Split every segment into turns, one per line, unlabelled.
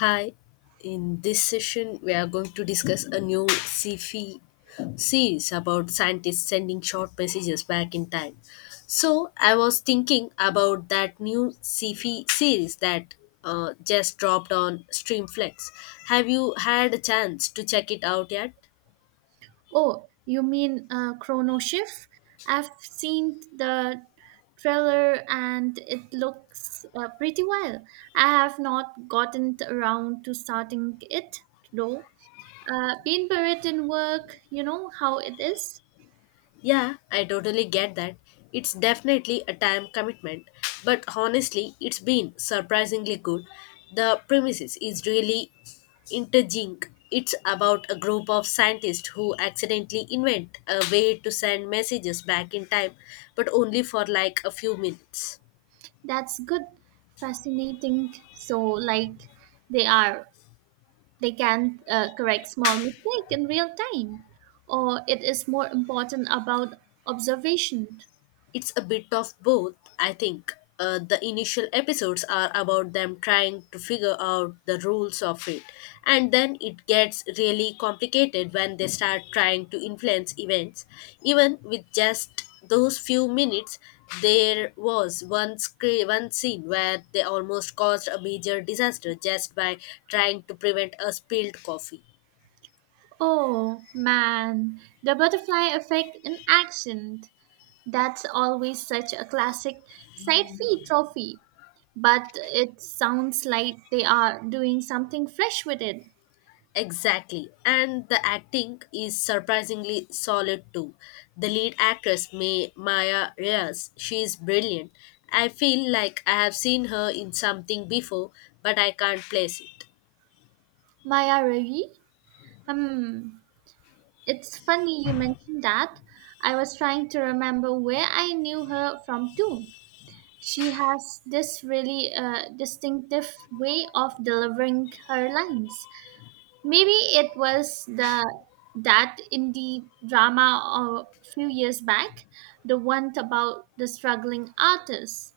Hi, in this session, we are going to discuss a new sci-fi series about scientists sending short messages back in time. So, I was thinking about that new sci-fi series that just dropped on Streamflex. Have you had a chance to check it out yet?
Oh, you mean Chrono Shift? I've seen the trailer and it looks pretty well. I have not gotten around to starting it though. Being buried in work, you know how it is.
Yeah, I totally get that. It's definitely a time commitment, but honestly, it's been surprisingly good. The premises is really intriguing. It's about a group of scientists who accidentally invent a way to send messages back in time, but only for like a few minutes.
That's good, fascinating. So, like, they are they can correct small mistake in real time, or it is more important about observation.
It's a bit of both, I think. The initial episodes are about them trying to figure out the rules of it, and then it gets really complicated when they start trying to influence events. Even with just those few minutes, there was one scene where they almost caused a major disaster just by trying to prevent a spilled coffee.
Oh man, the butterfly effect in action. That's always such a classic side fee trophy. But it sounds like they are doing something fresh with it.
Exactly. And the acting is surprisingly solid too. The lead actress, Maya Reyes, she is brilliant. I feel like I have seen her in something before, but I can't place it.
Maya Ravi? Hmm. It's funny you mentioned that. I was trying to remember where I knew her from too. She has this really distinctive way of delivering her lines. Maybe it was the that indie drama a few years back, the one about the struggling artist.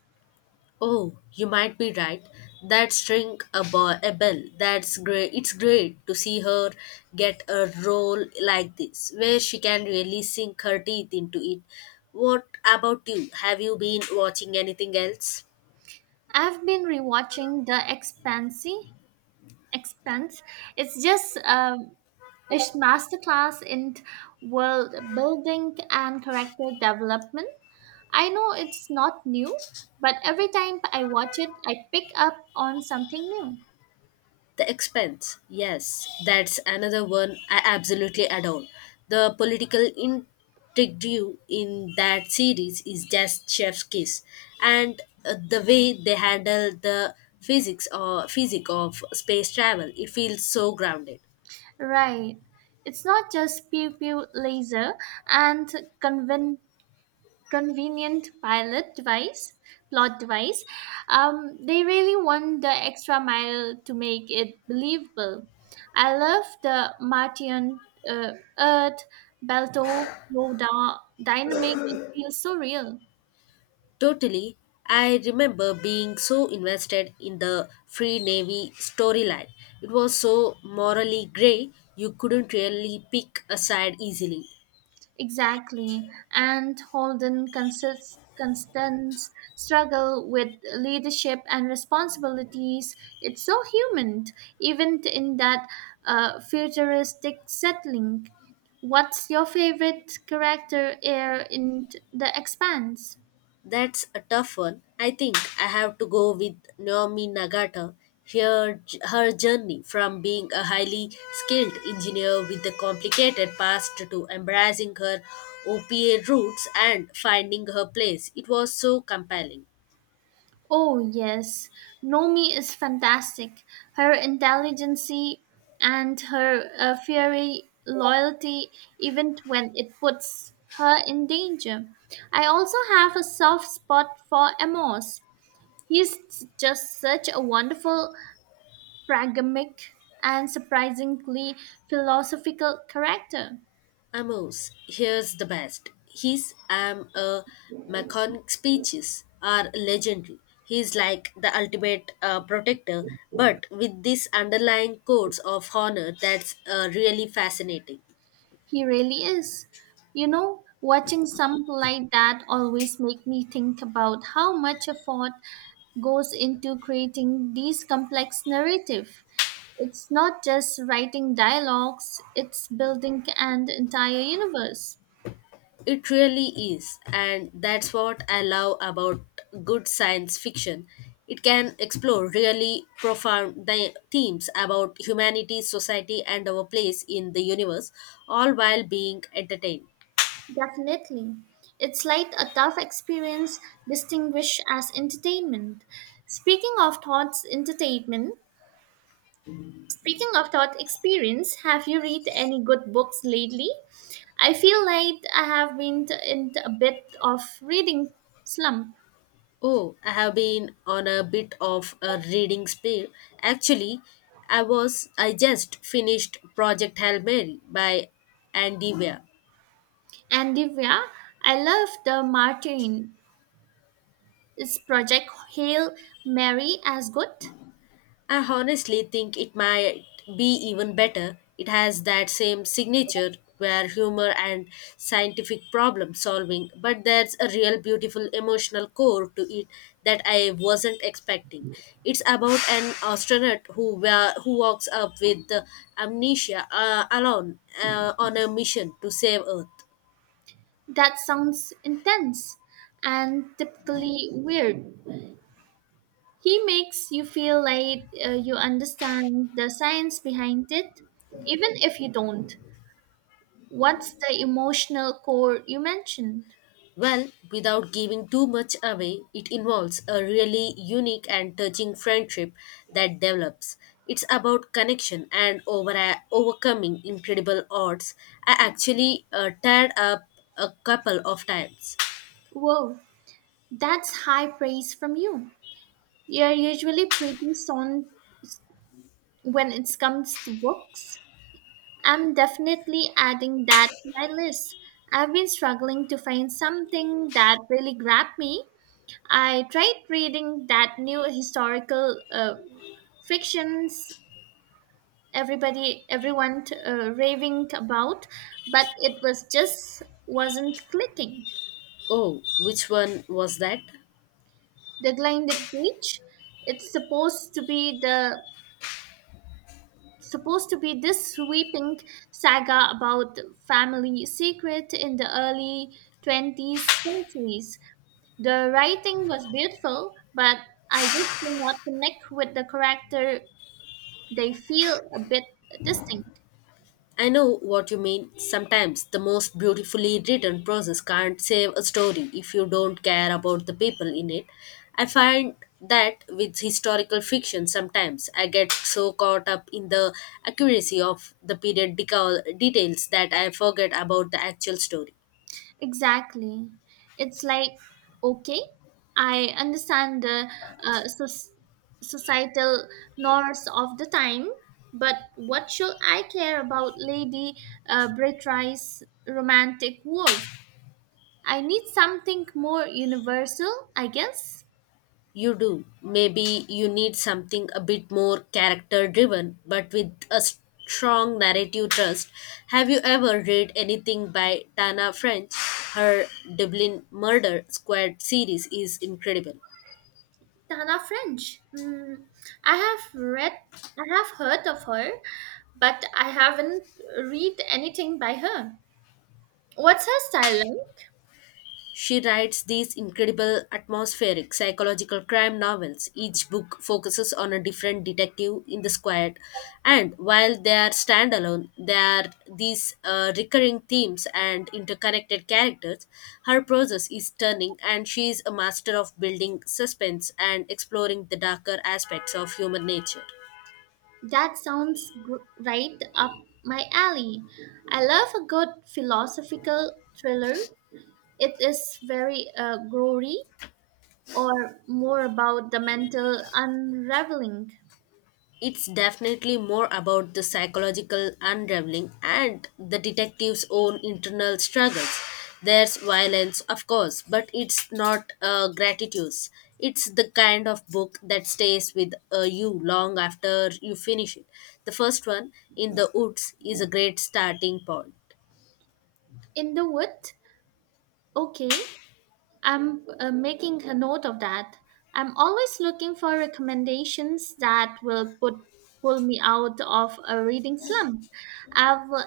Oh, you might be right. That's ring a, bo- A bell. That's great. It's great to see her get a role like this, where she can really sink her teeth into it. What about you? Have you been watching anything else?
I've been rewatching The Expanse. It's just a masterclass in world building and character development. I know it's not new, but every time I watch it, I pick up on something new.
The expense, yes, that's another one I absolutely adore. The political intrigue in that series is just chef's kiss, and the way they handle the physics of space travel, it feels so grounded.
Right. It's not just pew pew laser and conven- convenient plot device. They really want the extra mile to make it believable. I love the Martian uh, Earth, Belto, Yoda, dynamic. It feels so real.
Totally, I remember being so invested in the Free Navy storyline. It was so morally grey, you couldn't really pick a side easily.
Exactly. And Holden consist constant struggle with leadership and responsibilities. It's so human, even in that futuristic settling. What's your favorite character here in The Expanse?
That's a tough one. I think I have to go with Naomi Nagata. Her, her journey from being a highly skilled engineer with a complicated past to embracing her OPA roots and finding her place. It was so compelling.
Oh, yes. Nomi is fantastic. Her intelligence and her fiery loyalty, even when it puts her in danger. I also have a soft spot for Amos. He's just such a wonderful, pragmatic, and surprisingly philosophical character.
Amos, here's the best. His I'm a Macon speeches are legendary. He's like the ultimate protector, but with this underlying codes of honor that's really fascinating.
He really is. You know, watching something like that always make me think about how much effort goes into creating these complex narrative. It's not just writing dialogues, it's building an entire universe.
It really is, and that's what I love about good science fiction. It can explore really profound the themes about humanity, society, and our place in the universe, all while being entertained.
Definitely. It's like a tough experience distinguished as entertainment. Speaking of thoughts entertainment, Speaking of thought experience, have you read any good books lately? I feel like I have been in a bit of reading slump.
Oh, I have been on a bit of a reading spree. Actually, I just finished Project Hail Mary by Andy Weir.
And Divya, I love the Martin. Is Project Hail Mary as good?
I honestly think it might be even better. It has that same signature where humor and scientific problem solving, but there's a real beautiful emotional core to it that I wasn't expecting. It's about an astronaut who walks up with the amnesia alone on a mission to save Earth.
That sounds intense and typically weird. He makes you feel like you understand the science behind it, even if you don't. What's the emotional core you mentioned?
Well, without giving too much away, it involves a really unique and touching friendship that develops. It's about overcoming incredible odds. I actually tied up a couple of times.
Whoa, that's high praise from you. You're usually pretty sound when it comes to books. I'm definitely adding that to my list. I've been struggling to find something that really grabbed me. I tried reading that new historical fictions everybody everyone raving about, but it was just wasn't clicking.
Oh, which one was that?
The Blinded Witch, it's supposed to be this sweeping saga about family secret in the early 20th centuries. The writing was beautiful, but I just could not connect with the character. They feel a bit distinct.
I know what you mean. Sometimes the most beautifully written process can't save a story if you don't care about the people in it. I find that with historical fiction, sometimes I get so caught up in the accuracy of the details that I forget about the actual story.
Exactly. It's like, okay, I understand the uh, soc- societal norms of the time, but what should I care about Lady Brittright's romantic wolf? I need something more universal, I guess.
You do. Maybe you need something a bit more character driven, but with a strong narrative trust. Have you ever read anything by Tana French? Her Dublin Murder Squad series is incredible.
Tana French. Mm, I have read, I have heard of her, but I haven't read anything by her. What's her style like?
She writes these incredible atmospheric psychological crime novels. Each book focuses on a different detective in the squad, and while they are standalone, there are these recurring themes and interconnected characters. Her process is stunning, and she is a master of building suspense and exploring the darker aspects of human nature.
That sounds right up my alley. I love a good philosophical thriller. It is very gory or more about the mental unraveling.
It's definitely more about the psychological unraveling and the detective's own internal struggles. There's violence, of course, but it's not gratitude. It's the kind of book that stays with you long after you finish it. The first one, In the Woods, is a great starting point.
In the wood? Okay, I'm making a note of that. I'm always looking for recommendations that will put pull me out of a reading slump. I've, uh,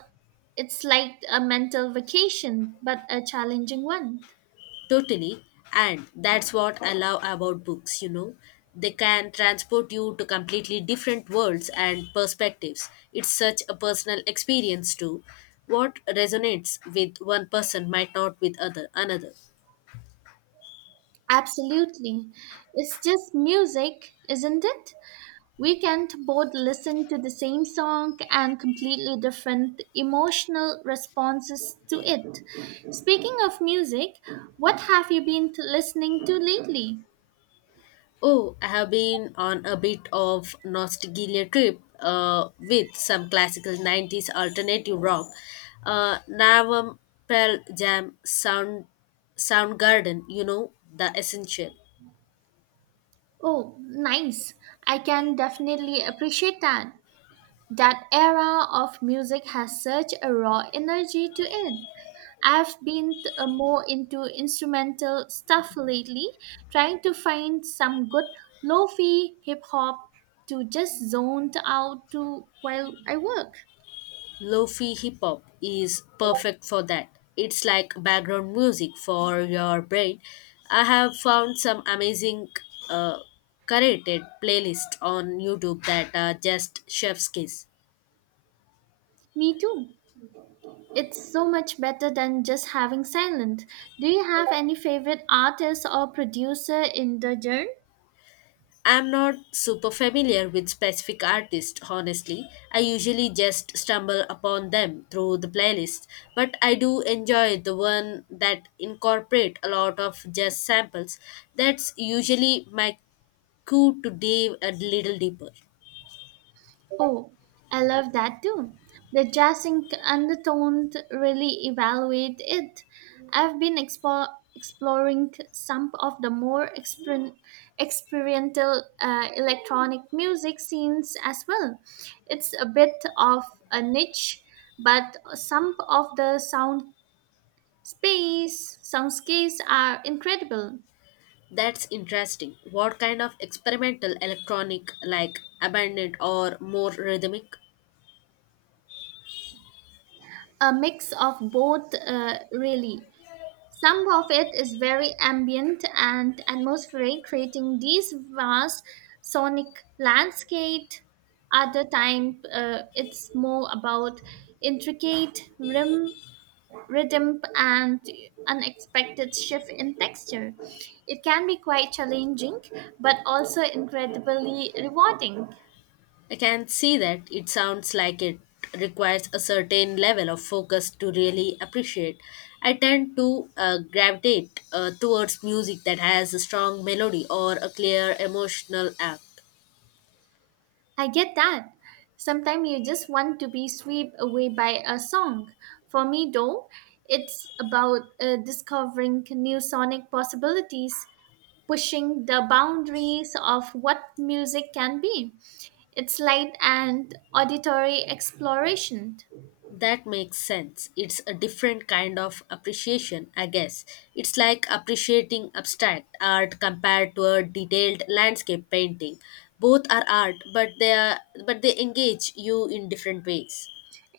it's like a mental vacation, but a challenging one.
Totally. And that's what I love about books. They can transport you to completely different worlds and perspectives. It's such a personal experience too. What resonates with one person might not with other another.
Absolutely. It's just music, isn't it? We can't both listen to the same song and completely different emotional responses to it. Speaking of music, what have you been listening to lately?
Oh, I have been on a bit of nostalgia trip with some classical 90s alternative rock. Navam Pearl Jam Soundgarden, you know, the essential.
Oh, nice. I can definitely appreciate that. That era of music has such a raw energy to it. I've been more into instrumental stuff lately, trying to find some good lo-fi hip hop to just zone out to while I work.
Lofi hip hop is perfect for that. It's like background music for your brain. I have found some amazing uh, curated playlists on YouTube that are just chef's kiss.
Me too. It's so much better than just having silent. Do you have any favorite artists or producer in the genre?
I'm not super familiar with specific artists, honestly. I usually just stumble upon them through the playlist, but I do enjoy the one that incorporate a lot of jazz samples. That's usually my cue to dive a little deeper.
Oh, I love that too. The jazzing undertone really evaluate it. I've been expo- Exploring some of the more experimental electronic music scenes as well. It's a bit of a niche, but some of the soundscapes are incredible.
That's interesting. What kind of experimental electronic, like abandoned or more rhythmic?
A mix of both, really. Some of it is very ambient and atmospheric, creating these vast sonic landscape. Other time, it's more about intricate rhythm and unexpected shift in texture. It can be quite challenging, but also incredibly rewarding.
I can see that it sounds like it requires a certain level of focus to really appreciate. I tend to gravitate towards music that has a strong melody or a clear emotional arc.
I get that. Sometimes you just want to be swept away by a song. For me, though, it's about discovering new sonic possibilities, pushing the boundaries of what music can be. It's light and auditory exploration.
That makes sense. It's a different kind of appreciation, I guess. It's like appreciating abstract art compared to a detailed landscape painting. Both are art, but they engage you in different ways.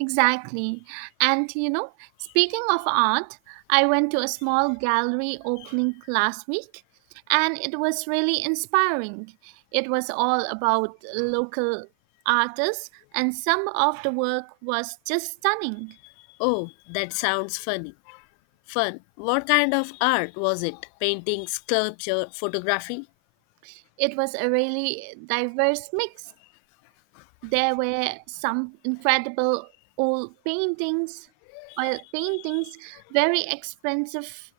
Exactly. And you know, speaking of art, I went to a small gallery opening last week and it was really inspiring. It was all about local artists and some of the work was just stunning.
Oh, that sounds funny. Fun. What kind of art was it? Painting, sculpture, photography?
It was a really diverse mix. There were some incredible old paintings, oil paintings, very expensive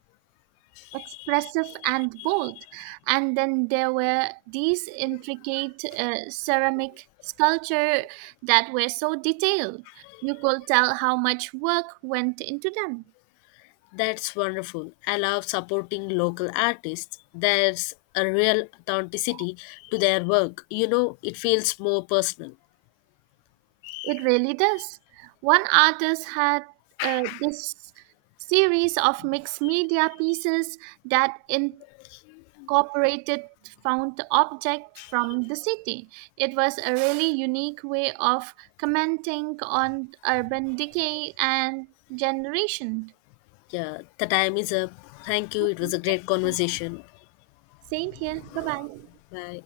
expressive and bold. And then there were these intricate ceramic sculpture that were so detailed. You could tell how much work went into them.
That's wonderful. I love supporting local artists. There's a real authenticity to their work. You know, it feels more personal.
It really does. One artist had this series of mixed media pieces that cooperated found object from the city. It was a really unique way of commenting on urban decay and generation.
Yeah, the time is up. Thank you. It was a great conversation.
Same here. Bye bye.
Bye.